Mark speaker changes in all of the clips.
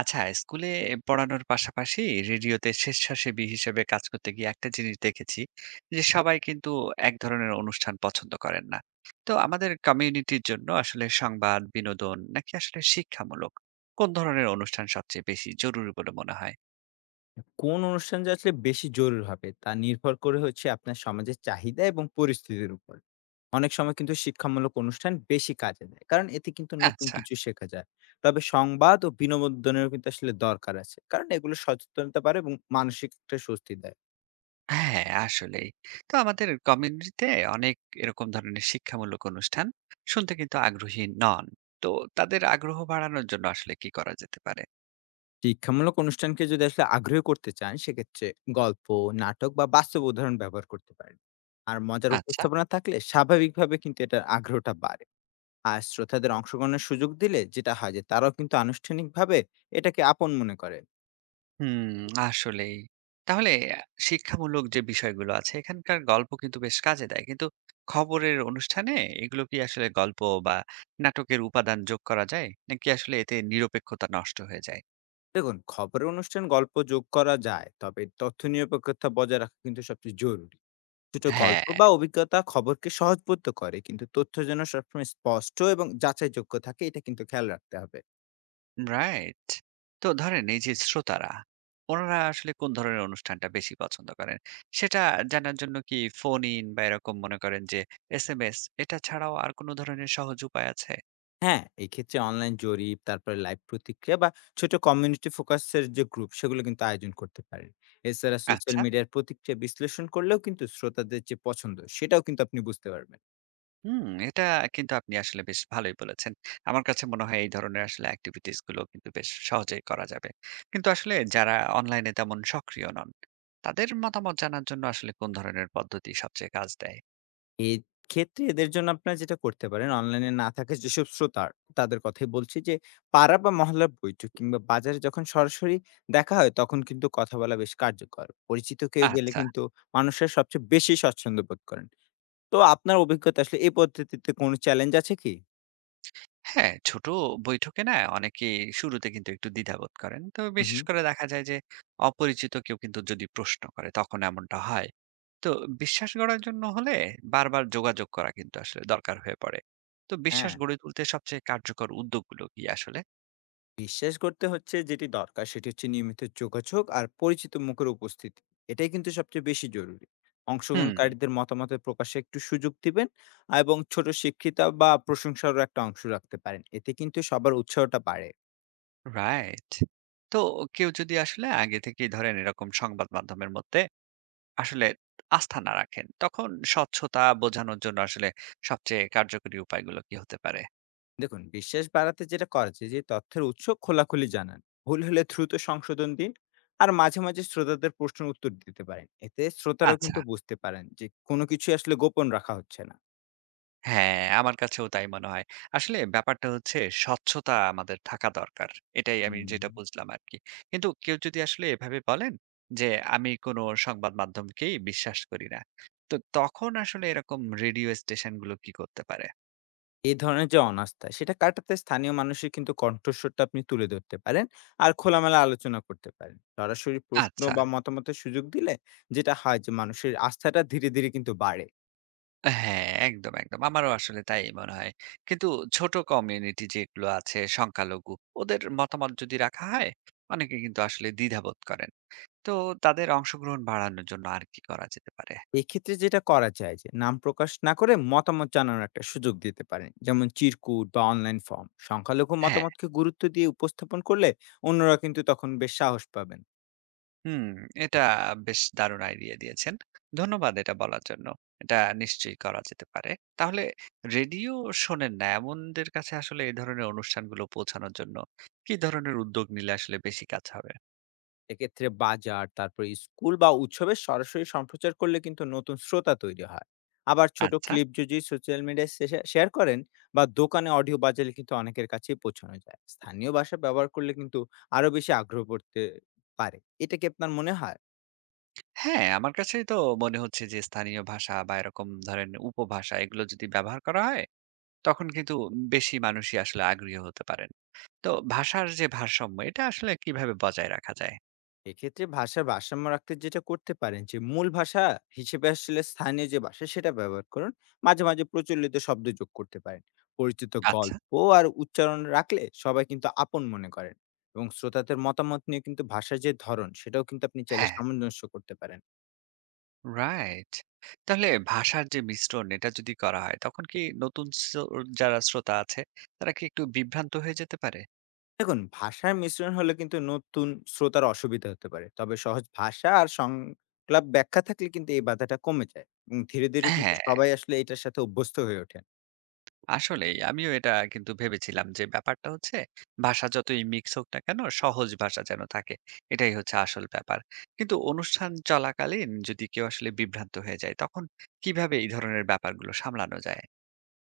Speaker 1: আচ্ছা, স্কুলে পড়ানোর পাশাপাশি রেডিওতে স্বেচ্ছাসেবী হিসেবে কাজ করতে গিয়ে একটা জিনিস দেখেছি যে সবাই কিন্তু এক ধরনের অনুষ্ঠান পছন্দ করেন না। তো আমাদের কমিউনিটির জন্য আসলে সংবাদ, বিনোদন নাকি আসলে শিক্ষামূলক কোন ধরনের অনুষ্ঠান সবচেয়ে বেশি জরুরি বলে মনে হয়?
Speaker 2: কোন অনুষ্ঠান যে আসলে বেশি জরুরি হবে তা নির্ভর করে হচ্ছে আপনার সমাজের চাহিদা এবং পরিস্থিতির উপর। অনেক সময় কিন্তু শিক্ষামূলক অনুষ্ঠান বেশি কাজে দেয়, কারণ এতে কিন্তু নতুন
Speaker 1: আচ্ছা,
Speaker 2: কিছু শেখা যায়। তবে সংবাদ ও বিনোদনেরও কিন্তু আসলে দরকার আছে, কারণ এগুলো সচেতনতা পারে এবং মানসিক একটা স্বস্তি দেয়।
Speaker 1: হ্যাঁ আসলেই। তো আমাদের কমিউনিটিতে অনেক এরকম ধরনের শিক্ষামূলক অনুষ্ঠান শুনতে কিন্তু আগ্রহী নন। তো তাদের আগ্রহ বাড়ানোর জন্য আসলে কি করা যেতে পারে?
Speaker 2: শিক্ষামূলক অনুষ্ঠানকে যদি আসলে আগ্রহী করতে চান, সেক্ষেত্রে গল্প, নাটক বা বাস্তব উদাহরণ ব্যবহার করতে পারেন। আর মজার
Speaker 1: আচ্ছা।
Speaker 2: উপস্থাপনা থাকলে স্বাভাবিকভাবে কিন্তু এটার আগ্রহটা বাড়ে। আর শ্রোতাদের অংশগ্রহণের সুযোগ দিলে যেটা হয় যে তারাও কিন্তু আনুষ্ঠানিকভাবে এটাকে আপন মনে করে।
Speaker 1: হুম, আসলেই। তাহলে শিক্ষামূলক যে বিষয়গুলো আছে এখানকার গল্প কিন্তু বেশ কাজে দেয়। কিন্তু খবরের অনুষ্ঠানে এগুলো কি আসলে গল্প বা নাটকের উপাদান যোগ করা যায়? নাকি আসলে এতে নিরপেক্ষতা নষ্ট হয়ে যায়?
Speaker 2: দেখুন, খবরের অনুষ্ঠান গল্প যোগ করা যায়, তবে তথ্য নিরপেক্ষতা বজায় রাখা কিন্তু সবচেয়ে জরুরি। ছোট
Speaker 1: হ্যাঁ।
Speaker 2: গল্প বা অভিজ্ঞতা খবরকে সহজবোধ্য করে, কিন্তু তথ্য যেন সবসময় স্পষ্ট এবং যাচাইযোগ্য থাকে এটা কিন্তু খেয়াল রাখতে হবে।
Speaker 1: রাইট। তো ধরেন এই যে শ্রোতারা, ওনারা আসলে কোন ধরনের অনুষ্ঠানটা বেশি পছন্দ করেন? সেটা জানার জন্য কি ফোন ইন বা এরকম মনে করেন যে এসএমএস এটা ছাড়াও আর কোন ধরনের সহজ উপায় আছে?
Speaker 2: হ্যাঁ, এই ক্ষেত্রে অনলাইন জরিপ, তারপরে লাইভ প্রতিক্রিয়া বা ছোট কমিউনিটি ফোকাসের যে গ্রুপ সেগুলো কিন্তু আয়োজন করতে পারেন। এছাড়া সোশ্যাল
Speaker 1: আচ্ছা।
Speaker 2: মিডিয়ার প্রতিক্রিয়া বিশ্লেষণ করলেও কিন্তু শ্রোতাদের যে পছন্দ সেটাও কিন্তু আপনি বুঝতে পারবেন।
Speaker 1: হুম, এটা কিন্তু আপনি আসলে বেশ ভালোই বলেছেন। আমার কাছে মনে হয় এই ধরনের আসলে এক্টিভিটিস গুলো কিন্তু বেশ সহজেই করা যাবে। কিন্তু আসলে যারা অনলাইনে তেমন সক্রিয় নন, তাদের মতামত জানার জন্য আসলে কোন ধরনের পদ্ধতি সবচেয়ে কাজ দেয়?
Speaker 2: এক্ষেত্রে এদের জন্য আপনারা যেটা করতে পারেন, অনলাইনে না থাকা যেসব শ্রোতার তাদের কথাই বলছি যে, পাড়া বা মহল্লার বৈঠক কিংবা বাজারে যখন সরাসরি দেখা হয়, তখন কিন্তু কথা বলা বেশ কার্যকর। পরিচিত কেউ গেলে
Speaker 1: আচ্ছা।
Speaker 2: কিন্তু মানুষের সবচেয়ে বেশি স্বচ্ছন্দ বোধ করেন। তো আপনার অভিজ্ঞতা আসলে এই পদ্ধতিতে কোনো চ্যালেঞ্জ আছে কি?
Speaker 1: হ্যাঁ, ছোট বৈঠকে না অনেকেই শুরুতে কিন্তু একটু দ্বিধাবোধ করেন। তো
Speaker 2: হু, হু।
Speaker 1: বিশেষ করে দেখা যায় যে অপরিচিত কেউ কিন্তু যদি প্রশ্ন করে তখন এমনটা হয়। তো বিশ্বাস গড়ার জন্য হলে বারবার যোগাযোগ করা কিন্তু আসলে দরকার হয়ে পড়ে। তো বিশ্বাস
Speaker 2: হ্যাঁ।
Speaker 1: গড়ে তুলতে সবচেয়ে কার্যকর উদ্যোগগুলো কি আসলে?
Speaker 2: বিশ্বাস করতে হচ্ছে যেটি দরকার সেটি হচ্ছে নিয়মিত যোগাযোগ আর পরিচিত মুখের উপস্থিতি। এটাই কিন্তু সবচেয়ে বেশি জরুরি।
Speaker 1: হুম।
Speaker 2: অংশগ্রহণকারীদের মতামতের প্রকাশে একটু সুযোগ দিবেন। আর এবং ছোট শিক্ষিতা বা প্রশংসারও একটা অংশ রাখতে পারেন, এতে কিন্তু সবার উৎসাহটা বাড়ে।
Speaker 1: রাইট। তো কেউ যদি আসলে আগে থেকেই ধরেন এরকম সংবাদ মাধ্যমের মধ্যে আসলে আস্থা না রাখেন তখন স্বচ্ছতা বোঝানোর জন্য আসলে সবচেয়ে কার্যকরী উপায়গুলো কি হতে পারে?
Speaker 2: দেখুন, বিশ্বাস বাড়াতে যেটা করা যায় যে তথ্যের উৎস খোলাখুলি জানান, ভুল হলে দ্রুত সংশোধন দিন। আর মাঝে মাঝে শ্রোতাদের প্রশ্নের উত্তর দিতে পারেন, এতে শ্রোতারাও
Speaker 1: আচ্ছা।
Speaker 2: কিন্তু বুঝতে পারেন যে কোনো কিছু আসলে গোপন রাখা হচ্ছে না।
Speaker 1: হ্যাঁ, আমার কাছেও তাই মনে হয়। আসলে ব্যাপারটা হচ্ছে স্বচ্ছতা আমাদের থাকা দরকার। এটাই আমি
Speaker 2: হুম।
Speaker 1: যেটা বুঝলাম আরকি। কিন্তু কেউ যদি আসলে এভাবে বলেন যে, "আমি কোনো সংবাদ মাধ্যমকেই বিশ্বাস করি না।" তো তখন আসলে এরকম রেডিও স্টেশনগুলো কি করতে পারে?
Speaker 2: এই ধরনের যে অনাস্থা সেটা কাটাতে স্থানীয় মানুষের কিন্তু কণ্ঠস্বরটা আপনি তুলে ধরতে পারেন। আর খোলামেলা আলোচনা করতে পারেন, সরাসরি প্রশ্ন
Speaker 1: আচ্ছা।
Speaker 2: বা মতামতের সুযোগ দিলে যেটা হয় যে মানুষের আস্থাটা ধীরে ধীরে কিন্তু বাড়ে।
Speaker 1: হ্যাঁ, একদম, একদম। আমারও আসলে তাই মনে হয়। কিন্তু ছোট কমিউনিটি যেগুলো আছে সংখ্যালঘু, ওদের মতামত যদি রাখা হয়, অনেকে কিন্তু আসলে দ্বিধাবোধ করেন। তো তাদের অংশগ্রহণ বাড়ানোর জন্য আর কি করা যেতে পারে?
Speaker 2: এক্ষেত্রে যেটা করা যায় যে নাম প্রকাশ না করে মতামত জানানোর একটা সুযোগ দিতে পারেন, যেমন চিরকুট বা অনলাইন ফর্ম। সংখ্যালঘু
Speaker 1: হ্যাঁ।
Speaker 2: মতামতকে গুরুত্ব দিয়ে উপস্থাপন করলে অন্যরা কিন্তু তখন বেশ সাহস পাবেন।
Speaker 1: হুম, এটা বেশ দারুণ আইডিয়া দিয়েছেন। ধন্যবাদ এটা বলার জন্য। এটা নিশ্চয়ই করা যেতে পারে। তাহলে রেডিও শোনেন না এমনদের কাছে আসলে এই ধরনের অনুষ্ঠানগুলো পৌঁছানোর জন্য কি ধরনের উদ্যোগ নিলে আসলে বেশি কাজ হবে?
Speaker 2: এক্ষেত্রে বাজার, তারপর স্কুল বা উৎসবের সরাসরি সম্প্রচার করলে কিন্তু নতুন শ্রোতা তৈরি হয়। আবার ছোট
Speaker 1: আচ্ছা।
Speaker 2: ক্লিপ যদি সোশ্যাল মিডিয়ায় শেয়ার করেন বা দোকানে অডিও বাজালে কিন্তু অনেকের কাছেই পৌঁছানো যায়। স্থানীয় ভাষা ব্যবহার করলে কিন্তু আরো বেশি আগ্রহ করতে পারে। এটা কি আপনার মনে হয়?
Speaker 1: হ্যাঁ, আমার কাছেই তো মনে হচ্ছে যে স্থানীয় ভাষা বা এরকম ধরেন উপভাষা এগুলো যদি ব্যবহার করা হয়, তখন কিন্তু বেশি মানুষই আসলে আগ্রহী হতে পারেন। তো ভাষার যে ভারসাম্য এটা আসলে কিভাবে বজায় রাখা যায়?
Speaker 2: এক্ষেত্রে ভাষার ভারসাম্য রাখতে যেটা করতে পারেন যে মূল ভাষা হিসেবে আসলে স্থানীয় যে ভাষা সেটা ব্যবহার করুন। মাঝে মাঝে প্রচলিত শব্দ যোগ করতে পারেন, পরিচিত
Speaker 1: আচ্ছা,
Speaker 2: গল্প আর উচ্চারণ রাখলে সবাই কিন্তু আপন মনে করেন। এবং শ্রোতাদের মতামত নিয়ে কিন্তু ভাষার যে ধরন সেটাও কিন্তু আপনি চাইলে
Speaker 1: হ্যাঁ।
Speaker 2: সামঞ্জস্য করতে পারেন।
Speaker 1: রাইট। তাহলে ভাষার যে মিশ্রণ এটা যদি করা হয় তখন কি নতুন যারা শ্রোতা আছে তারা কি একটু বিভ্রান্ত হয়ে যেতে পারে?
Speaker 2: দেখুন, ভাষার মিশ্রণ হলে কিন্তু নতুন শ্রোতার অসুবিধা হতে পারে, তবে সহজ ভাষা আর সংলাপ ব্যাখ্যা থাকলে কিন্তু এই বাধাটা কমে যায় এবং ধীরে ধীরে কিন্তু
Speaker 1: হ্যাঁ,
Speaker 2: সবাই আসলে এটার সাথে অভ্যস্ত হয়ে ওঠে।
Speaker 1: আসলেই আমিও এটা কিন্তু ভেবেছিলাম যে ব্যাপারটা হচ্ছে ভাষা যতই মিক্স হোক না কেন সহজ ভাষা যেন থাকে। এটাই হচ্ছে আসল ব্যাপার। কিন্তু অনুষ্ঠান চলাকালীন যদি কেউ আসলে বিভ্রান্ত হয়ে যায় তখন কিভাবে এই ধরনের ব্যাপারগুলো সামলানো যায়?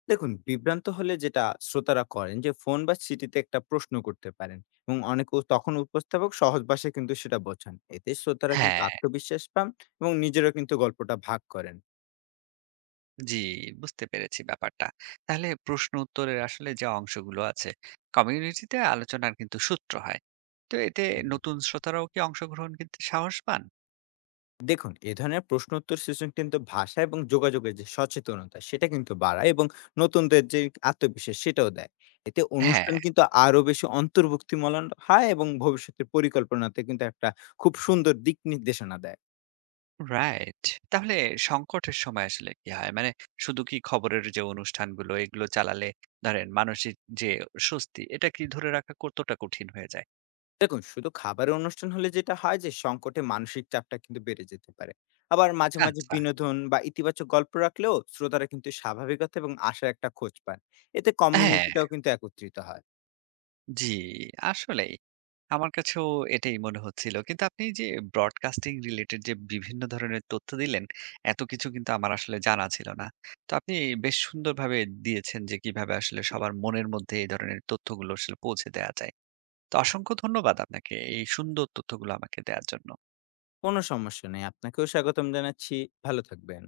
Speaker 2: দেখুন, বিভ্রান্ত হলে যেটা শ্রোতারা করেন যে ফোন বা চিঠিতে একটা প্রশ্ন করতে পারেন, এবং অনেক তখন উপস্থাপক সহজ ভাষায় কিন্তু সেটা বোঝান, এতে শ্রোতারা কিন্তু
Speaker 1: হ্যাঁ।
Speaker 2: আত্মবিশ্বাস পান এবং নিজেরা কিন্তু গল্পটা ভাগ করেন।
Speaker 1: জি, বুঝতে পেরেছি ব্যাপারটা। তাহলে প্রশ্ন উত্তরের আসলে যে অংশগুলো আছে, কমিউনিটিতে আলোচনার কিন্তু সূত্র হয়। তো এতে নতুন শ্রোতারাও কি অংশগ্রহণ করতে সাহস পান?
Speaker 2: দেখুন, এ ধরনের প্রশ্ন উত্তর সিস্টেম কিন্তু ভাষা এবং যোগাযোগের যে সচেতনতা সেটা কিন্তু বাড়ায় এবং নতুনদের যে আত্মবিশ্বাস সেটাও দেয়। এতে
Speaker 1: হ্যাঁ,
Speaker 2: অনুষ্ঠান কিন্তু আরো বেশি অন্তর্ভুক্তিমূলক হয় এবং ভবিষ্যতের পরিকল্পনাতে কিন্তু একটা খুব সুন্দর দিক নির্দেশনা দেয়।
Speaker 1: রাইট। তাহলে সংকটের সময় আসলে কি হয়? মানে শুধু কি খবরের যে অনুষ্ঠানগুলো এগুলো চালালে ধরেন মানসিক যে স্বস্তি এটা কি ধরে রাখা কতটা কঠিন হয়ে যায়?
Speaker 2: দেখুন, শুধু খাবারের অনুষ্ঠান হলে যেটা হয় যে সংকটে মানসিক চাপটা কিন্তু বেড়ে যেতে পারে। আবার মাঝে মাঝে
Speaker 1: আচ্ছা।
Speaker 2: বিনোদন বা ইতিবাচক গল্প রাখলেও শ্রোতারা কিন্তু স্বাভাবিকতা এবং আশার একটা খোঁজ পান। এতে
Speaker 1: হ্যাঁ,
Speaker 2: কমিউনিটিটাও কিন্তু একত্রিত হয়।
Speaker 1: জি আসলেই। আমার কাছেও এটাই মনে হচ্ছিল। কিন্তু আপনি যে ব্রডকাস্টিং রিলেটেড যে বিভিন্ন ধরনের তথ্য দিলেন, এত কিছু কিন্তু আমার আসলে জানা ছিল না। তো আপনি বেশ সুন্দরভাবে দিয়েছেন যে কিভাবে আসলে সবার মনের মধ্যে এই ধরনের তথ্যগুলো আসলে পৌঁছে দেয়া যায়। তো অসংখ্য ধন্যবাদ আপনাকে এই সুন্দর তথ্যগুলো আমাকে দেয়ার জন্য।
Speaker 2: কোনো সমস্যা নেই, আপনাকেও স্বাগতম জানাচ্ছি। ভালো থাকবেন।